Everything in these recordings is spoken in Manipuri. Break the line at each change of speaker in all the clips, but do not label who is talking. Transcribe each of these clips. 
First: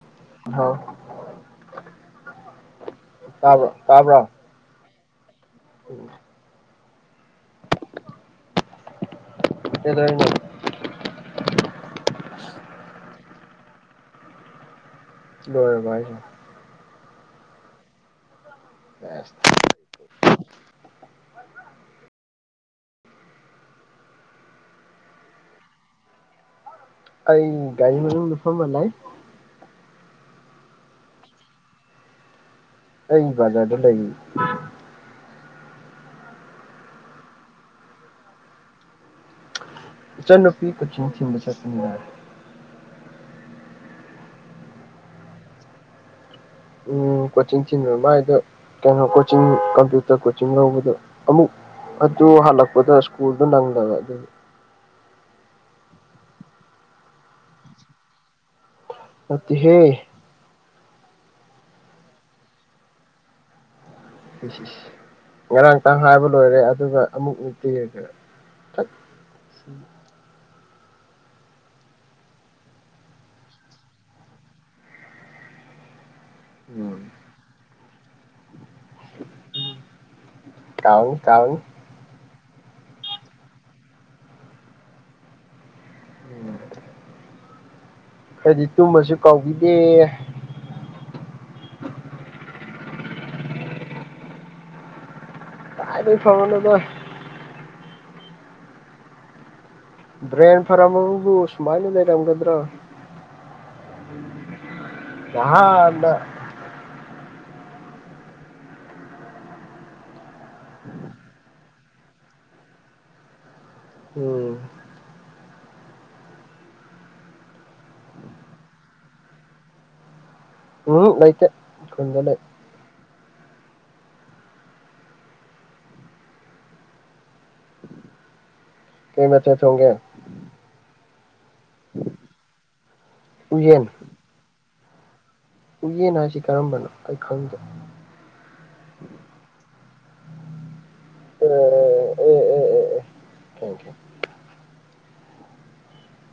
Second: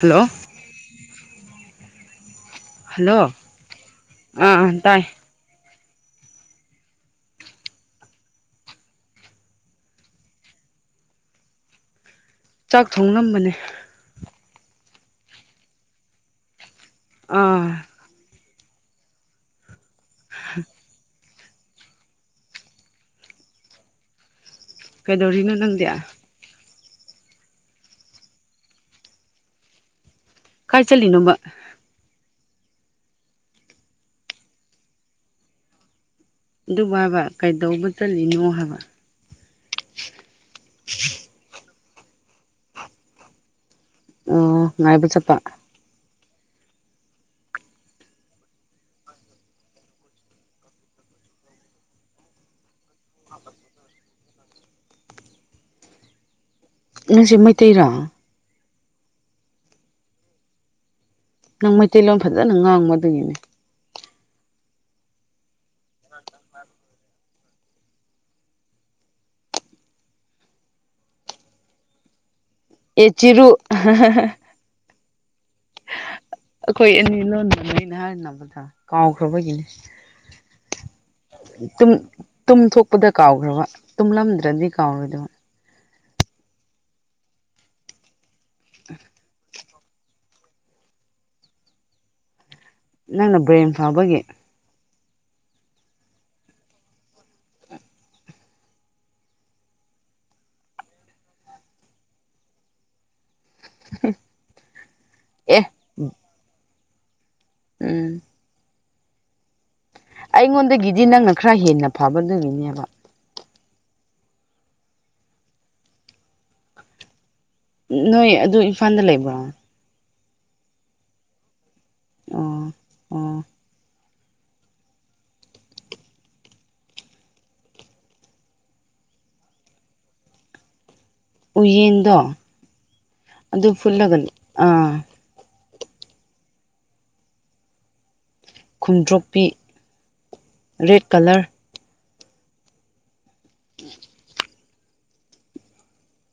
ꯍꯜꯂꯣ
ꯍ
ꯍꯜꯂꯣ
[unintelligible] ꯇꯕ꯭ꯔ ꯇꯥꯕ
ꯑꯥ ꯑꯥ ꯇꯥꯏ
ꯎꯝ [unintelligible] [inaudible] ꯑꯗꯨꯗ [unintelligible] [inaudible]
ꯆꯥꯛ ꯊꯣꯡꯂꯝꯕꯅꯦ
ꯂꯣꯏꯔꯕ ꯍꯥꯏꯁꯦ
ꯑꯥ
ꯑꯁ
[inaudible] ꯀꯩꯗꯧꯔꯤꯅꯣ ꯅꯪꯗꯤ
ꯑꯩ ꯔꯤ ꯃꯨꯝ ꯅꯨꯐꯝꯐꯝꯕ ꯂꯩ
ꯀꯥꯏ ꯆꯠꯂꯤꯅꯣꯃ
ꯑꯩ ꯖꯔꯗ ꯂꯩ
ꯑꯗꯨꯕ ꯀꯩꯗꯧꯕ ꯆꯠꯂꯤꯅꯣ ꯍꯥꯏꯕ
ꯏꯆꯟꯅ ꯅꯨꯄꯤ ꯀꯆꯤꯡ ꯊꯤꯡꯕ ꯆꯠꯄꯔꯦ
ꯑꯣ ꯉꯥꯏ ꯄꯨ ꯆꯄꯥ
ꯎ ꯀꯣꯆꯤꯡ ꯊꯤꯟꯕ ꯃꯥꯏꯗ ꯀꯩꯅꯣ ꯀꯣꯆꯤꯡ ꯀꯝꯄ꯭ꯌꯨꯇꯔ ꯀꯣꯆꯤꯡ ꯂꯧꯕꯗ ꯑꯃꯨꯛ ꯑꯗꯨ ꯍꯜꯂꯛꯄꯗ ꯁ꯭ꯀꯨꯜꯗꯨꯣ ꯅꯪꯗꯕ ꯑꯗꯨ
ꯅꯪꯁꯦ ꯃꯩꯇꯩꯔꯣ
ꯑ ꯍꯦ
ꯅꯪ ꯃꯩꯇꯩꯂꯣꯟ ꯐꯖꯅ ꯉꯥꯡꯕꯗꯨꯒꯤꯅꯦ
ꯉꯔꯥꯡꯇꯪ ꯍꯥꯏꯕ ꯂꯣꯏꯔꯦ ꯑꯗꯨꯒ ꯑꯃꯨꯛ ꯅꯨꯡꯛꯇꯤꯔꯒꯔ
ꯑꯦ ꯆꯔꯨ ꯑꯩꯈꯣꯏ
ꯎꯝ
ꯑꯅꯤ ꯂꯣꯟꯗꯅꯤ ꯑꯩꯅ ꯍꯥꯏꯅꯕꯗ ꯀꯥꯎꯈ꯭ꯔꯕꯒꯤꯅꯦ
ꯀꯥꯎꯅꯤ ꯀꯥꯎꯅꯤ
ꯇꯨꯝ ꯇꯨꯝ ꯊꯣꯛꯣꯛꯄꯗ ꯀꯥꯎꯈ꯭ꯔꯕ ꯇꯨꯝꯂꯝꯗ꯭ꯔꯗꯤ ꯀꯥꯎꯔꯣꯏꯗꯕ
ꯍꯥꯏꯗꯤ ꯇꯨꯝꯃꯁꯨ ꯀꯥꯎꯕꯤꯗꯦ
ꯅꯪ ꯕ꯭ꯔꯦꯝ ꯐꯥꯎꯕꯒꯤꯦ
ꯇꯥꯏꯔ ꯐꯕꯅꯣꯗ ꯕ꯭ꯔꯦꯟ ꯐꯔꯕꯨ ꯁꯨꯃꯥꯏꯅ ꯂꯩꯔꯝꯒꯗ꯭ꯔꯣ
ꯍ
ꯅꯥꯍꯟꯅ
ꯎꯝ ꯑꯩꯉꯣꯟꯗꯒꯤꯗꯤ ꯅꯪꯅ ꯈꯔ ꯍꯦꯟꯅ ꯐꯕꯗꯨꯒꯤꯅꯦꯕ
ꯎꯝ
ꯅꯣꯏ ꯑꯗꯨ ꯏꯝꯐꯥꯜꯗ ꯂꯩꯕ꯭ꯔꯣ
ꯎꯝ ꯂꯩꯣꯏꯇ ꯈꯨꯖ ꯂꯩ
ꯑꯥ
ꯀꯩ ꯃꯊꯦꯜ ꯊꯣꯡꯒꯦ
ꯎꯌꯦꯟꯗꯣ ꯑꯗꯨ
ꯎꯌꯦꯟ
ꯐꯨꯠꯂꯒꯅꯦ ꯑꯥ
ꯎꯌꯦꯟ ꯍꯥꯏꯁꯤ ꯀꯔꯝꯕꯅꯣ ꯑꯩ ꯈꯪꯗꯦ
ꯈꯨꯝꯗ꯭ꯔꯣꯛꯄꯤ ꯔꯦꯗ ꯀꯂꯔ
ꯑꯦ ꯑꯦ ꯑꯦ ꯑꯦ ꯊꯦꯡꯀꯌꯨ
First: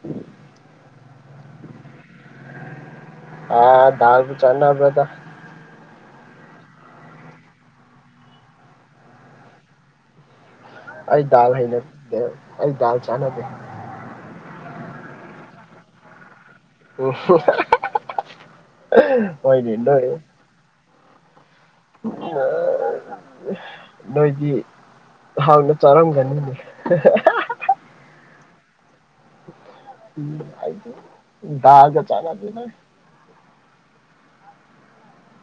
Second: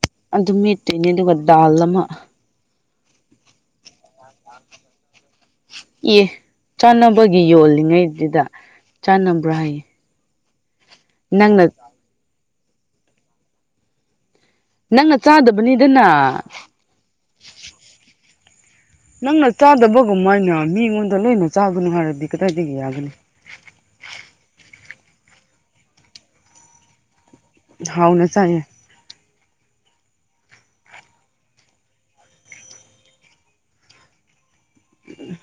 ꯎꯝ
ꯑꯗꯨꯝ ꯃꯦꯠꯇꯣꯏꯅꯦ ꯑꯗꯨꯒ ꯗꯥꯜ ꯑꯃ
ꯑꯥ ꯕꯒꯥ ꯆꯠꯅꯕꯗ
ꯑꯦ ꯆꯥꯅꯕꯒꯤ ꯌꯣꯜꯂꯤꯉꯩꯗꯨꯗ ꯆꯥꯟꯅꯕ꯭ꯔꯥ ꯍꯥꯏꯌꯦ
ꯑꯩ ꯗꯥꯜ
ꯅꯪꯅ
ꯍꯩꯅꯗꯦ ꯑꯩ ꯗꯥꯜ ꯆꯥꯅꯗꯦ
ꯅꯪꯅ ꯆꯥꯗꯕꯅꯤꯗꯅ
ꯑꯣ
ꯅꯪꯅ ꯆꯥꯗꯕꯒꯃꯥꯏꯅ ꯃꯤꯉꯣꯟꯗ ꯂꯣꯏꯅ ꯆꯥꯕꯅꯣ ꯍꯥꯏꯔꯗꯤ ꯀꯗꯥꯏꯗꯒꯤ ꯌꯥꯒꯅꯤꯣ
ꯃꯣꯏꯗꯤ ꯍꯥꯎꯅ ꯆꯥꯔꯝꯒꯅꯤꯅꯦ
ꯍꯥꯎꯅ ꯆꯥꯏꯌꯦ
ꯎꯝ ꯍꯥꯏꯗꯤ ꯗꯒꯥ ꯆꯞ ꯃꯟꯅꯩꯍꯦ
ꯎꯝ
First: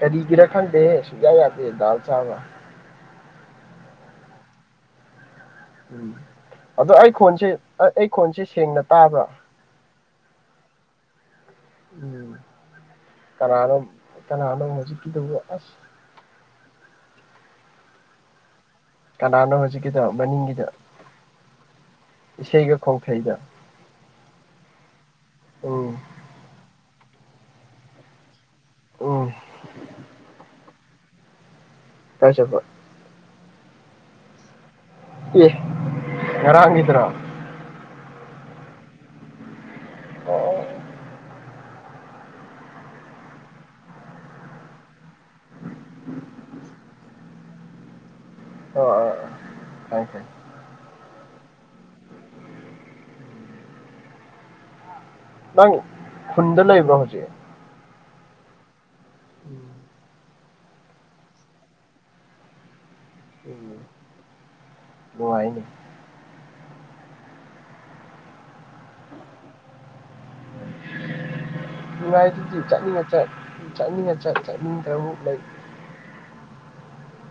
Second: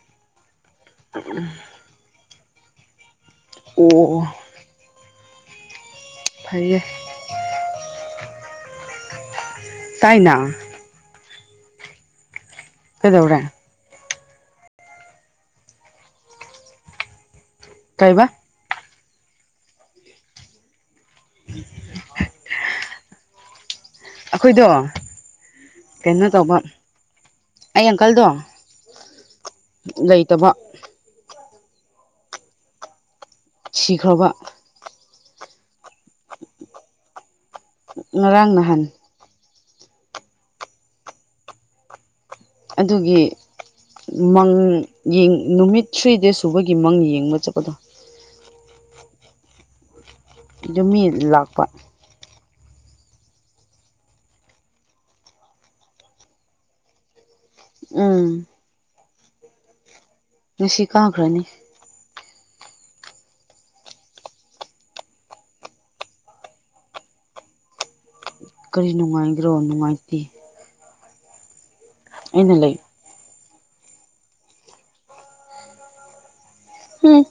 ꯀꯔꯤꯒꯤꯔ ꯈꯪꯗꯦ ꯁꯨꯡꯌꯥ ꯌꯥꯗꯦ ꯗꯥꯎ ꯆꯒꯥ
ꯑꯣ ꯑꯣ
ꯎꯝ
ꯐꯩꯌꯦ
ꯑꯗꯣ ꯑꯩ ꯈꯣꯟꯁꯦ ꯑꯩ ꯈꯣꯟꯁꯦ ꯁꯦꯡꯅ ꯇꯥꯕ꯭ꯔꯥ
ꯇꯥꯏꯅꯥ
ꯎꯝ
ꯀꯩꯗꯧꯔꯦ
ꯀꯅꯥꯅꯣ ꯀꯅꯥꯅꯣ ꯃꯨꯖꯤꯛꯀꯤ ꯇꯧꯕ ꯑꯁ
ꯀꯩꯕꯥ
ꯀꯅꯥꯅꯣ ꯍꯧꯖꯤꯛꯀꯤꯗꯣ ꯃꯅꯤꯡꯒꯤꯗꯣ ꯏꯁꯩꯒ ꯈꯣꯡꯊꯩꯗꯣ
ꯑꯩꯈꯣꯏꯗꯣ
ꯎꯝ
ꯀꯩꯅꯣ ꯇꯧꯕ ꯑꯩ ꯑꯪꯀꯜꯗꯣ
ꯎꯝ
ꯂꯩꯇꯕ
ꯀꯥ ꯆꯠꯈꯔꯦ
ꯁꯤꯈ꯭ꯔꯕ
ꯑꯦ ꯉꯔꯥꯡꯒꯤꯗꯨꯔꯣ
ꯉꯔꯥꯡ ꯅꯍꯥꯟ
ꯑꯣ
ꯑꯗꯨꯒꯤ ꯃꯪ ꯅꯨꯃꯤꯠ ꯊ꯭ꯔꯤ ꯗꯦꯁꯠ ꯁꯨꯕꯒꯤ ꯃꯪ ꯌꯦꯡꯕ ꯆꯠꯄꯗꯣ
ꯑꯣ ꯑ ꯑꯣꯀꯦ
ꯑꯗꯨꯝ ꯃꯤ ꯂꯥꯛꯄ
ꯂꯧ ꯍꯨꯟꯕ ꯂꯩꯕ꯭ꯔꯣ ꯍꯧꯖꯤꯛ
ꯎꯝ
ꯎꯝ
ꯅꯨꯡꯁꯤ ꯀꯥꯈ꯭ꯔꯅꯤ
ꯎꯝ ꯅꯨꯡꯉꯥꯏꯅꯤ
ꯀꯔꯤ ꯅꯨꯡꯉꯥꯏꯒꯦꯔꯣ ꯅꯨꯡꯉꯥꯏꯇꯦ ꯑꯩꯅ
ꯑꯗꯨꯗꯤ
ꯂꯩ
ꯆꯠꯅꯤꯡꯉ ꯆꯠ ꯆꯠꯅꯤꯡꯉ ꯆꯠ ꯆꯠꯅꯤꯡꯗ꯭ꯔꯕꯨ ꯂꯩ
ꯍꯝ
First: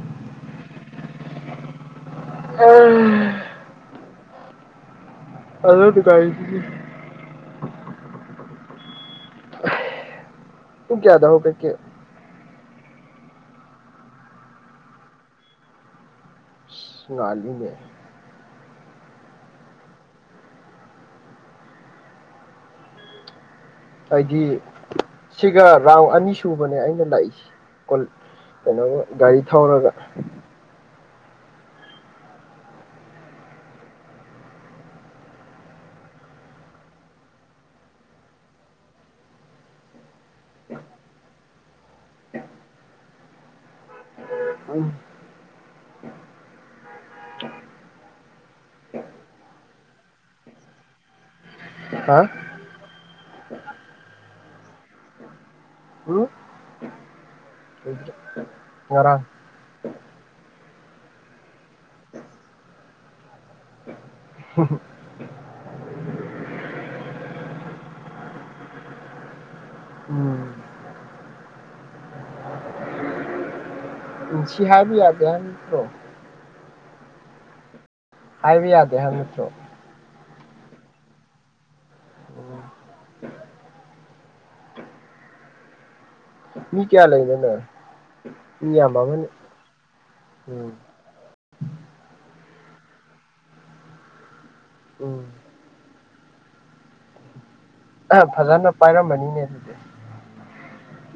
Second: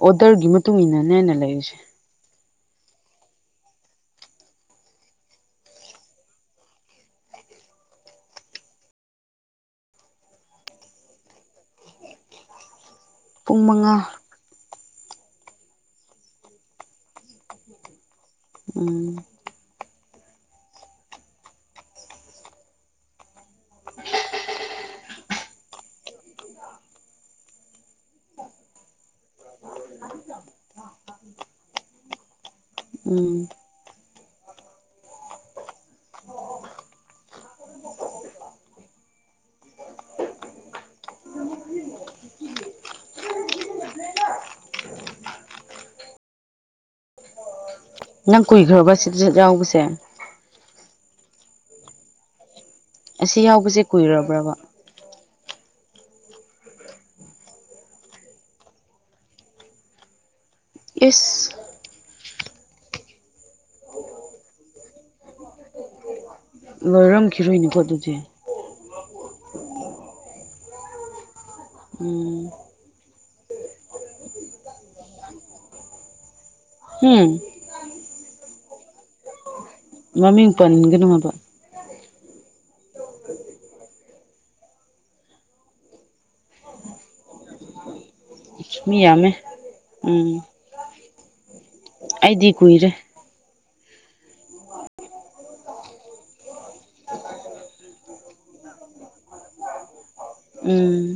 ꯑꯣꯗꫪꯒꯤ ꯃꯇꯨꯡ ꯏꯟꯅꯅꯦ ꯑꯩꯅꯥ ꯂꯩꯔꯤꯁꯦ
[unintelligible] [unintelligible] ꯄꯨꯡ ꯀꯌꯥꯗ ꯍꯧꯒꯠꯀꯦ
ꯄꯨꯡ ꯃꯪꯉꯥ
[unintelligible]
ꯎꯝ
ꯍꯥꯏꯗꯤ ꯁꯤꯒ ꯔꯥꯎꯟ ꯑꯅꯤ ꯁꯨꯕꯅꯦ ꯑꯩꯅ ꯂꯥꯛꯏꯁꯦ ꯀꯩꯅꯣꯒ ꯒꯥꯔꯤ ꯊꯧꯔꯒ
ꯎꯝ
ꯎꯝ
ꯅꯪ ꯀꯨꯏꯈ꯭ꯔꯕ ꯁꯤꯗ ꯌꯥꯎꯕꯁꯦ
ꯍꯥ
ꯑꯁꯤ ꯌꯥꯎꯕꯁꯦ ꯀꯨꯏꯔꯕ꯭ꯔꯕ
ꯎꯝ ꯋꯥꯔꯦ
ꯏꯁ ꯂꯣꯏꯔꯝꯈꯤꯔꯣꯏꯅꯦꯀꯣ ꯑꯗꯨꯗꯤ
ꯎꯝ
ꯎꯝ
ꯅꯨꯡꯁꯤ ꯍꯥꯏꯕ ꯌꯥꯗꯦ ꯍꯥꯏꯕ ꯅꯠꯇꯔꯣ
ꯍꯝ
ꯍꯥꯏꯕ ꯌꯥꯗꯦ ꯍꯥꯏꯕ ꯅꯇꯔꯣ
ꯃꯃꯤꯡ ꯄꯟꯒꯅꯨ ꯍꯕ
ꯎꯝ ꯃꯤ ꯀꯌꯥ ꯂꯩꯅꫭꯅꯪ
ꯃꯤ
ꯃꯤꯌꯥꯝꯃꯝꯅꯤ
ꯌꯥꯝꯃꯦ
ꯎꯝ
ꯑꯩꯗꯤ ꯀꯨꯏꯔꯦ
ꯎꯝ ꯑ ꯐꯖꯅ ꯄꯥꯏꯔꯝꯅꯤꯅꯦ ꯑꯗꯨꯗꯤ
ꯎꯝ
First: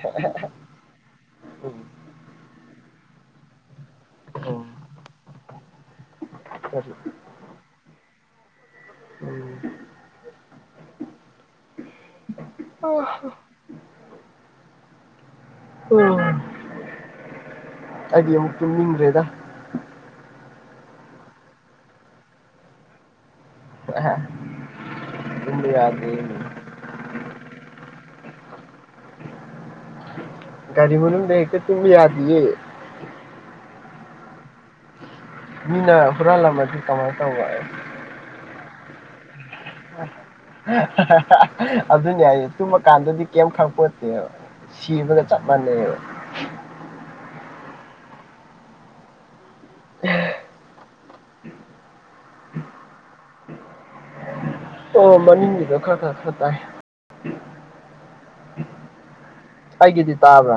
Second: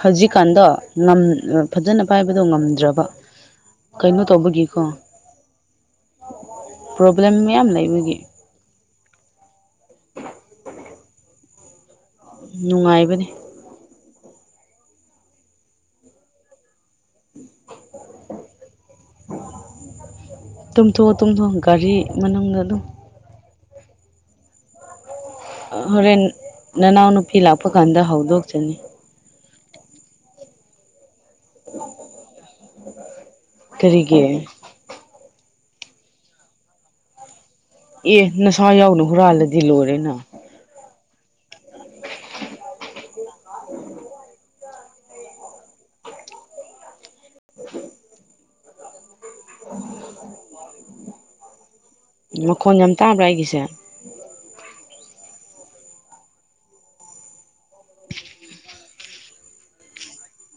ꯍꯧꯖꯤꯛꯀꯥꯟꯗꯣ ꯅꯝ
ꯎꯝ
ꯐꯖꯅ ꯄꯥꯏꯕꯗꯣ ꯉꯝꯗ꯭ꯔꯕ ꯀꯩꯅꯣ
ꯎꯝ
ꯇꯧꯕꯒꯤꯀꯣ
ꯀꯔꯤ
ꯄ꯭ꯔꯣꯕ꯭ꯂꯦꯝ ꯃꯌꯥꯝ ꯂꯩꯕꯒꯤ
ꯎꯝ
ꯅꯨꯡꯉꯥꯏꯕꯅꯤ
[unintelligible] ꯑꯗꯤ ꯑꯃꯨꯛ ꯇꯨꯝꯅꯤꯡ ꯗꯔꯦꯗ
ꯇꯨꯝꯊꯣꯛꯑꯣ ꯇꯨꯝꯊꯣꯛꯑꯣ ꯒꯥꯔꯤ ꯃꯅꯨꯡꯗ ꯑꯗꯨꯝ
[unintelligible]
ꯍꯣꯔꯦꯟ ꯅꯅꯥꯎ ꯅꯨꯄꯤ ꯂꯥꯛꯄ ꯀꯥꯟꯗ ꯍꯧꯗꯣꯛꯆꯅꯤ
ꯒꯥꯔꯤ ꯃꯅꯨꯡꯗ ꯍꯦꯛꯇ ꯇꯨꯝꯕ ꯌꯥꯗꯦꯌꯦ
ꯀꯔꯤꯒꯤ
ꯃꯤꯅ ꯍꯨꯔꯥꯜꯂꯝꯃꯗꯤ ꯀꯃꯥꯏꯅ ꯇꯧꯕ
ꯑꯦ ꯅꯁꯥ ꯌꯥꯎꯅ ꯍꯨꯔꯥꯜꯂꯗꯤ ꯂꯣꯏꯔꯦꯅ
[unintelligible] ꯑꯗꯨꯅꯤ ꯍꯥꯏꯁ ꯇꯨꯝꯃꯀꯥꯟꯗꯗꯤ ꯀꯔꯤꯝ ꯈꯪꯄꯣꯠꯇꯦꯕ ꯁꯤꯕꯒ ꯆꯞ ꯃꯥꯟꯅꯩꯕ
ꯃꯈꯣꯟ ꯌꯥꯝ ꯇꯥꯕ꯭ꯔ ꯑꯩꯒꯤꯁꯦ
ꯑꯣ ꯃꯅꯤꯡꯒꯤꯗ ꯈꯔ ꯈꯔ ꯈꯔ ꯇꯥꯏ ꯑꯩꯒꯤꯗꯤ ꯇꯥꯕ꯭ꯔ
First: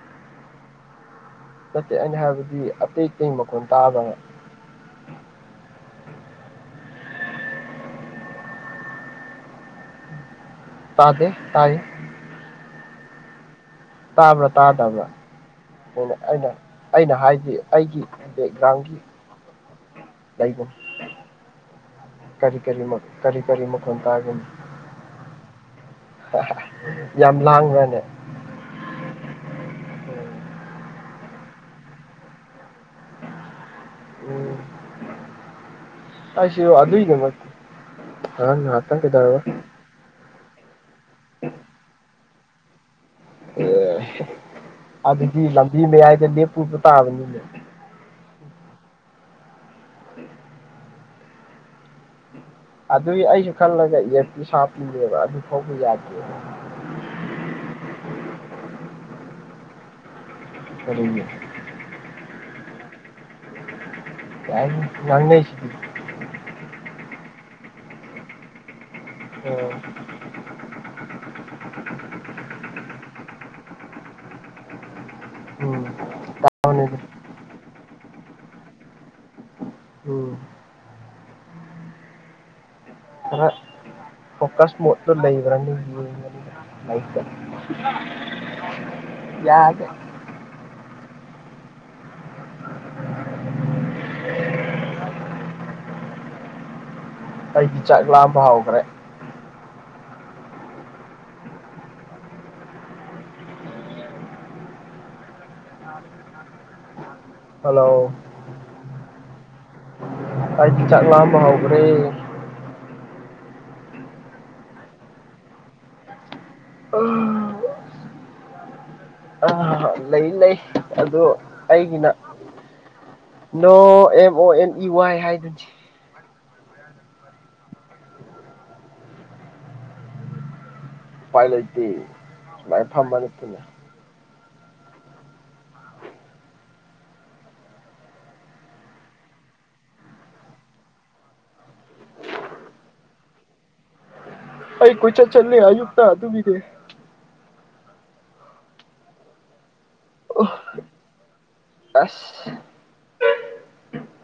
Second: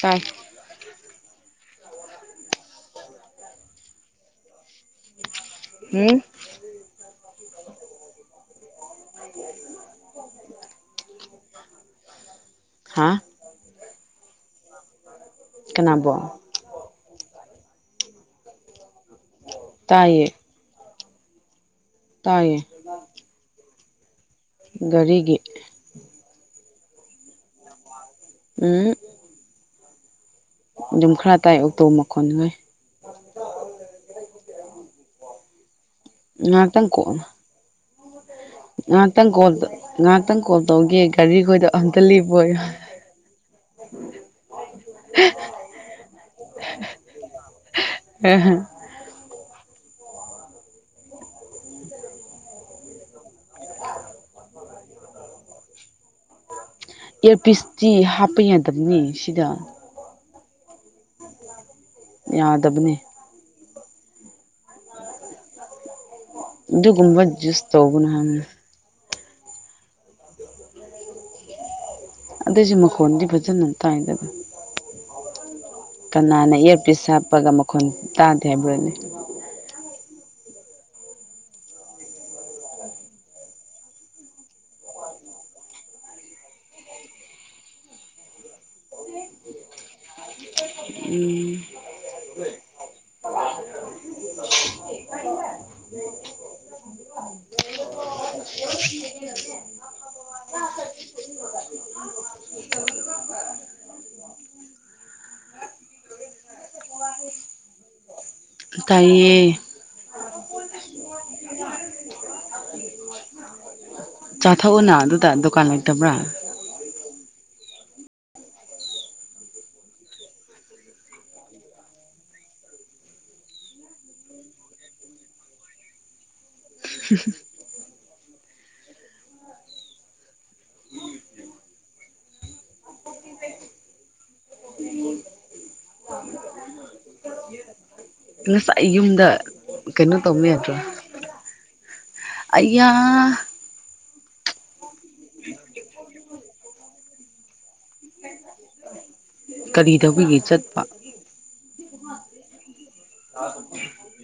ꯇꯥꯏ
ꯅꯠꯇꯦ ꯑꯩꯅ ꯍꯥꯏꯕꯗꯤ ꯑꯇꯩ ꯑꯇꯩ ꯃꯈꯣꯟ ꯇꯥꯕ‍꯭ꯔ ꯍꯪꯕ
ꯍꯝ
ꯇꯥꯗꯦ ꯇꯥꯏ
ꯍꯥ
ꯇꯥꯕ꯭ꯔꯥ ꯇꯥꯗꯕ꯭ꯔꯥ
ꯀꯅꯥꯕꯣ
[unintelligible] ꯑꯩꯅ ꯑꯩꯅ ꯍꯥꯏꯗꯤ ꯑꯩꯒꯤ ꯕꯦꯛꯒ꯭ꯔꯥꯎꯟꯒꯤ
ꯇꯥꯏꯌꯦ
[unintelligible] ꯀꯔꯤ
ꯇꯥꯏꯌꯦ
ꯀꯔꯤ ꯃ ꯀꯔꯤ ꯀꯔꯤ ꯃꯈꯣꯟ ꯇꯥꯒꯦꯅꯦ
ꯒꯔꯤꯒꯤ
[unintelligible] ꯌꯥꯝ ꯂꯥꯡꯕ꯭ꯔꯅꯦ
ꯎꯝ ꯑꯗꯨꯝ ꯈꯔ ꯇꯥꯏ ꯑꯣꯇꯣ ꯃꯈꯣꯟꯉꯩ
ꯑꯁ
ꯉꯥꯏꯍꯥꯛꯇꯪ
ꯑꯗꯨꯏ
ꯀꯣꯛ
ꯗꯃꯛ
ꯉꯥꯏꯍꯥꯛꯇꯪ ꯀꫭꯜ ꯉꯥꯏꯍꯥꯛꯇꯪ ꯀꯣꯜ ꯇꯧꯒꯦ ꯒꯥꯔꯤꯈꯣꯏꯗꫭ ꯑꯝꯇ ꯂꯦꯞꯄꫭꯌꯨ
[unintelligible] ꯑꯗꯒꯤ ꯂꯝꯕꯤ ꯃꯌꯥꯏꯗ ꯂꯦꯞꯄꯨꯕ ꯇꯥꯕꯅꯤꯅꯦ
[unintelligible]
ꯑꯗꯨꯏ ꯑꯩꯁꯨ ꯈꯜꯂꯒ ꯑꯦꯌꯥꫪꯐꯤꯁ ꯍꯥꯞꯄꯤꯅꯦꯕ ꯑꯗꯨ ꯐꯥꯎꯕ ꯌꯥꯗꯦ
ꯏꯌꯥꫪꯄꯤꯁꯇꯤ ꯍꯥꯞꯄ ꯌꯥꯗꯕꯅꯤ ꯁꯤꯗ
[unintelligible]
ꯌꯥꯗꯕꯅꯦ
[unintelligible] ꯉꯥꯡꯅꯩꯁꯤꯗꯤ
ꯗꯨꯒꯨꯝꯕ ꯖꯨꯁ ꯇꯧꯒꯅꯨ [unintelligible]
ꯑ
ꯑꯗꯨꯏꯁꯨ ꯃꯈꯣꯟꯗꯤ ꯐꯖꯅ ꯇꯥꯏꯗꯅ
ꯎꯝ
ꯀꯅꯥꯅ
ꯇꯥꯎꯅꯦ
ꯏꯌꯥꯔꯄꯤꯁ ꯍꯥꯞꯄꯒ ꯃꯈꯣꯟ ꯇꯥꯗꯦ ꯍꯥꯏꯕ꯭ꯔꯅꯦ
ꯎꯝ ꯈꯔ ꯐꯣꯀꯁ ꯃꯣꯠꯇ ꯂꯩꯕ꯭ꯔꯥꯅ ꯌꯦꯡꯕꯅꯦ [unintelligible] ꯌꯥꯗꯦ
ꯎꯝ
ꯑꯩꯗꯤ ꯆꯥꯛ ꯂꯥꯝꯕ ꯍꯧꯈ꯭ꯔꯦ ꯍꯜꯂꯣ
ꯇꯥꯏꯌꯦ
ꯑꯩꯥꯏꯗꯤ ꯆꯥꯛ ꯂꯥꯝꯕ ꯍꯧꯈ꯭ꯔꯦ
ꯆꯥꯊꯣꯛꯎꯅ ꯑꯗꯨꯗ ꯗꯨꯀꯥꯟ ꯂꯩꯇꯕ꯭ꯔꯥ
[unintelligible] ꯂꯩ ꯂꯩ ꯑꯗꯨ ꯑꯩꯒꯤꯅ ꯅꯣ M O N E Y ꯍꯥꯏꯗꯨꯅꯤ
[unintelligible]
ꯎꯄꯥꯏ ꯂꯩꯇꯦ ꯁꯨꯃꯥꯏ ꯐꯝꯕ ꯅꯠꯇꯅ
[unintelligible] ꯉꯁꯥꯏ ꯌꯨꯝꯗ ꯀꯩꯅꯣ ꯇꯧꯕ ꯌꯥꯗ꯭ꯔꯣ ꯑꯌꯥ
ꯑꯩ ꯀꯣꯏꯆꯠ ꯆꯠꯂꯦ ꯑꯌꯨꯛꯇ ꯑꯗꯨꯒꯤꯅꯦ
ꯀꯔꯤ ꯇꯧꯕꯒꯤ ꯆꯠꯄ
ꯑꯁ
[unintelligible]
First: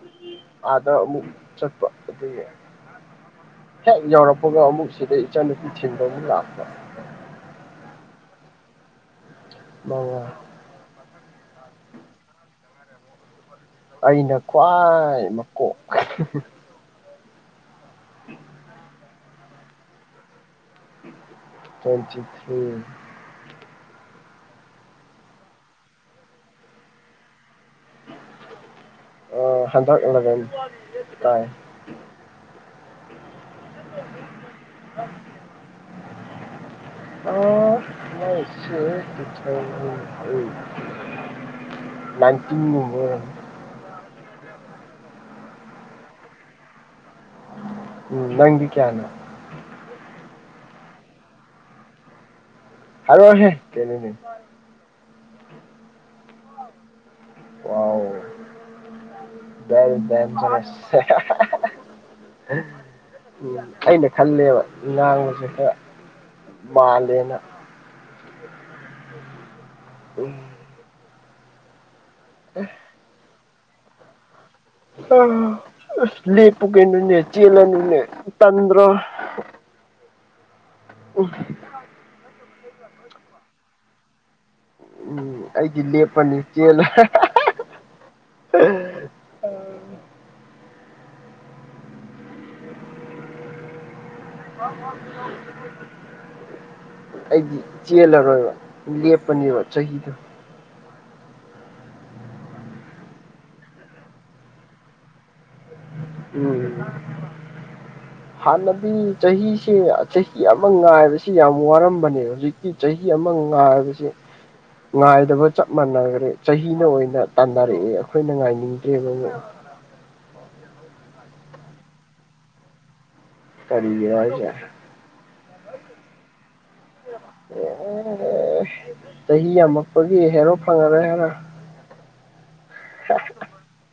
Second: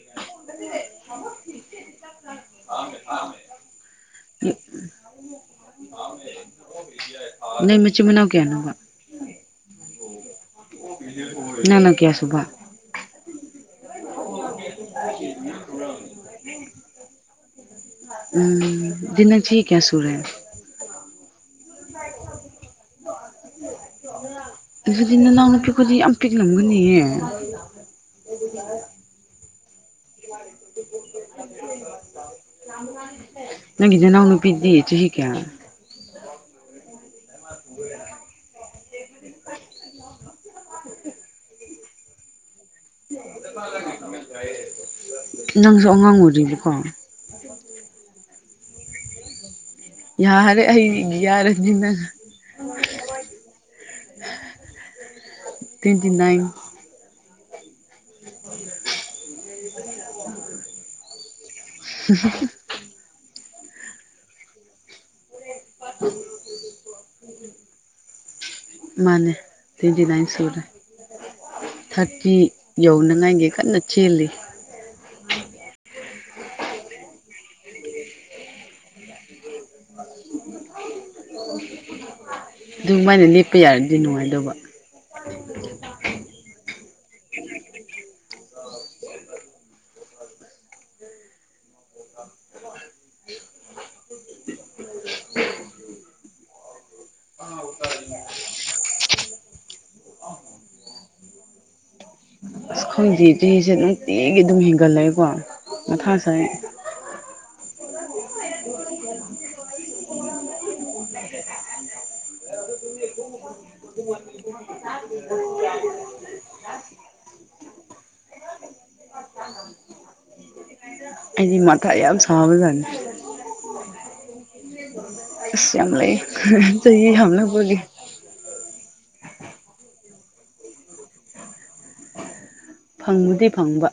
ꯑꯥꯗ ꯑꯃꯨꯛ ꯆꯠꯄ ꯑꯗꯨꯒꯤ ꯍꯦꯛ ꯌꯎꯔꯛꯄꯒ ꯑꯃꯨꯛ ꯁꯤꯗ ꯏꯆꯥꯅꯨꯄꯤ ꯊꯤꯟꯕꯒꯤ ꯂꯥꯛꯄ
ꯅꯣꯏ ꯃꯆꯤꯟ ꯃꯅꯥꯎ ꯀꯌꯥꯅꯣꯕ
ꯃꯉꯥ
ꯅꯪꯅ ꯀꯌꯥꯁꯨꯕ
ꯑꯩꯅ ꯈ꯭ꯋꯥꯏ ꯃꯀꯣꯛ
ꯎꯝ ꯅꯖꯤ ꯆꯍꯤ ꯀꯌꯥ ꯁꯨꯔꯦ
ꯆꯜꯆ꯭ꯔꯤ [unintelligible]
ꯑꯗꯨꯗꯤ ꯅꯅꯥꯎ ꯅꯨꯄꯤꯛꯄꯨꯗꯤ ꯌꯥꯝ ꯄꯤꯛꯂꯝꯒꯅꯤꯍ ꯑꯗꯨ ꯌꯥ [unintelligible]
ꯑ ꯍꯥꯟꯗꯛ ꯑꯂꯚꯦꯟ ꯇꯥꯏ
ꯅꯪꯒꯗꯦ ꯅꯎꯅꯨꯄꯤꯗꯦ ꯆꯨ ꯍꯤ ꯀ [unintelligible]
ꯑ ꯁ ꯏ [unintelligible] ꯅꯥꯏꯟꯇꯤꯟ [unintelligible]
[unintelligible] ꯅꯪꯁꯨ ꯑꯉꯥꯡ ꯎꯗ꯭ꯔꯤꯕꯀꯣ [unintelligible]
ꯎꯝ ꯅꯪꯗꯤ ꯀꯌꯥꯅꯣ
ꯌꯥꯔꯦ ꯑꯩ ꯌꯥꯔꯅꯤꯅ
ꯍꯥꯏꯔꯛ ꯑꯣꯍꯦ ꯀꯩꯅꯣꯅꯦ
ꯇ꯭ꯋꯦꯟꯇꯤ ꯅꯥꯏꯟ
ꯋꯎ [unintelligible]
ꯎꯝ [unintelligible]
ꯎ ꯑꯩꯅ ꯈꯜꯂꯦꯕ ꯉꯥꯡꯕ ꯁꯛꯄ ꯈꯔ ꯃꯥꯜꯂꯦꯅ
ꯃꯥꯅꯦ ꯇꯣꯏꯇꯤꯅꯥꯟ ꯁꯨꯔꯦ ꯊꯥꯔꯇꯤ ꯌꯧꯅꯉꯥꯏꯒꯤ ꯀꯟꯅ ꯆꯦꯜꯂꯤ
ꯑ ꯂꯦꯄꯨ ꯀꯩꯅꯣꯅꯦ ꯆꯦꯜꯂꯅꯨꯅꯦ ꯇꯟꯗ꯭ꯔꯣ ꯎ
ꯑꯗꯨꯃꯥꯏꯅ ꯂꯦꯞꯄ ꯌꯥꯔꯗꯤ ꯅꯨꯡꯉꯥꯏꯗꯧꯕ
ꯎꯝ ꯑꯩꯗꯤ ꯂꯦꯞꯄꯅꯤ ꯆꯦꯜꯂꯦ [unintelligible] ꯑꯩꯗꯤ ꯆꯦꯜꯂꯔꯣꯏꯕ ꯂꯦꯞꯄꯅꯦꯕ ꯆꯍꯤꯗꯣ
ꯑꯁ ꯈꯪꯗꯦ ꯆꯍꯤꯁꯦ ꯅꯨꯡꯇꯤꯒꯤ ꯑꯗꯨꯝ ꯍꯦꯟꯒꯠꯂꯛꯑꯀꯣ ꯃꯊꯥꯁꯥꯏꯌꯦ
ꯎꯝ ꯍꯥꯟꯅꯗꯤ ꯆꯍꯤꯁꯦ ꯆꯍꯤ ꯑꯃ ꯉꯥꯏꯕꯁꯤ ꯌꯥꯝ ꯋꯥꯔꯝꯕꯅꯦ ꯍꯧꯖꯤꯛ ꯆꯍꯤ ꯑꯃ ꯉꯥꯏꯕꯁꯤ ꯉꯥꯏꯗꯕ ꯆꯞ ꯃꯥꯟꯅꯈ꯭ꯔꯦ ꯆꯍꯤꯅ ꯑꯣꯏꯅ ꯇꯥꯟꯅꯔꯛꯑꯦ ꯑꯩꯈꯣꯏꯅ ꯉꯥꯏꯅꯤꯡꯗ꯭ꯔꯦꯕ
ꯑꯗꯤ ꯃꯊꯥ ꯌꯥꯝ ꯁꯥꯕꯖꯥꯠ ꯅꯤ
ꯀꯔꯤꯒꯤꯔꯣ ꯍꯥꯢꯁꯦ
ꯑꯁ ꯌꯥꯝ ꯂꯩ ꯆꯍꯤ ꯌꯥꯝꯂꯛꯄꯒꯤ
ꯑꯦ ꯆꯍꯤ ꯌꯥꯝꯃꯛꯄꯒꯤ ꯍꯦꯔꯣ ꯐꯪꯉꯔꯦꯏ ꯍꯥꯏꯔ
ꯐꯪꯕꯨꯗꯤ ꯐꯪꯕ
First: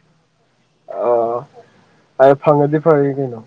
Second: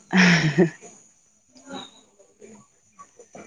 ꯑꯣ ꯐꯪꯉꯗꯤ ꯐꯔꯦ ꯀꯩꯅꯣ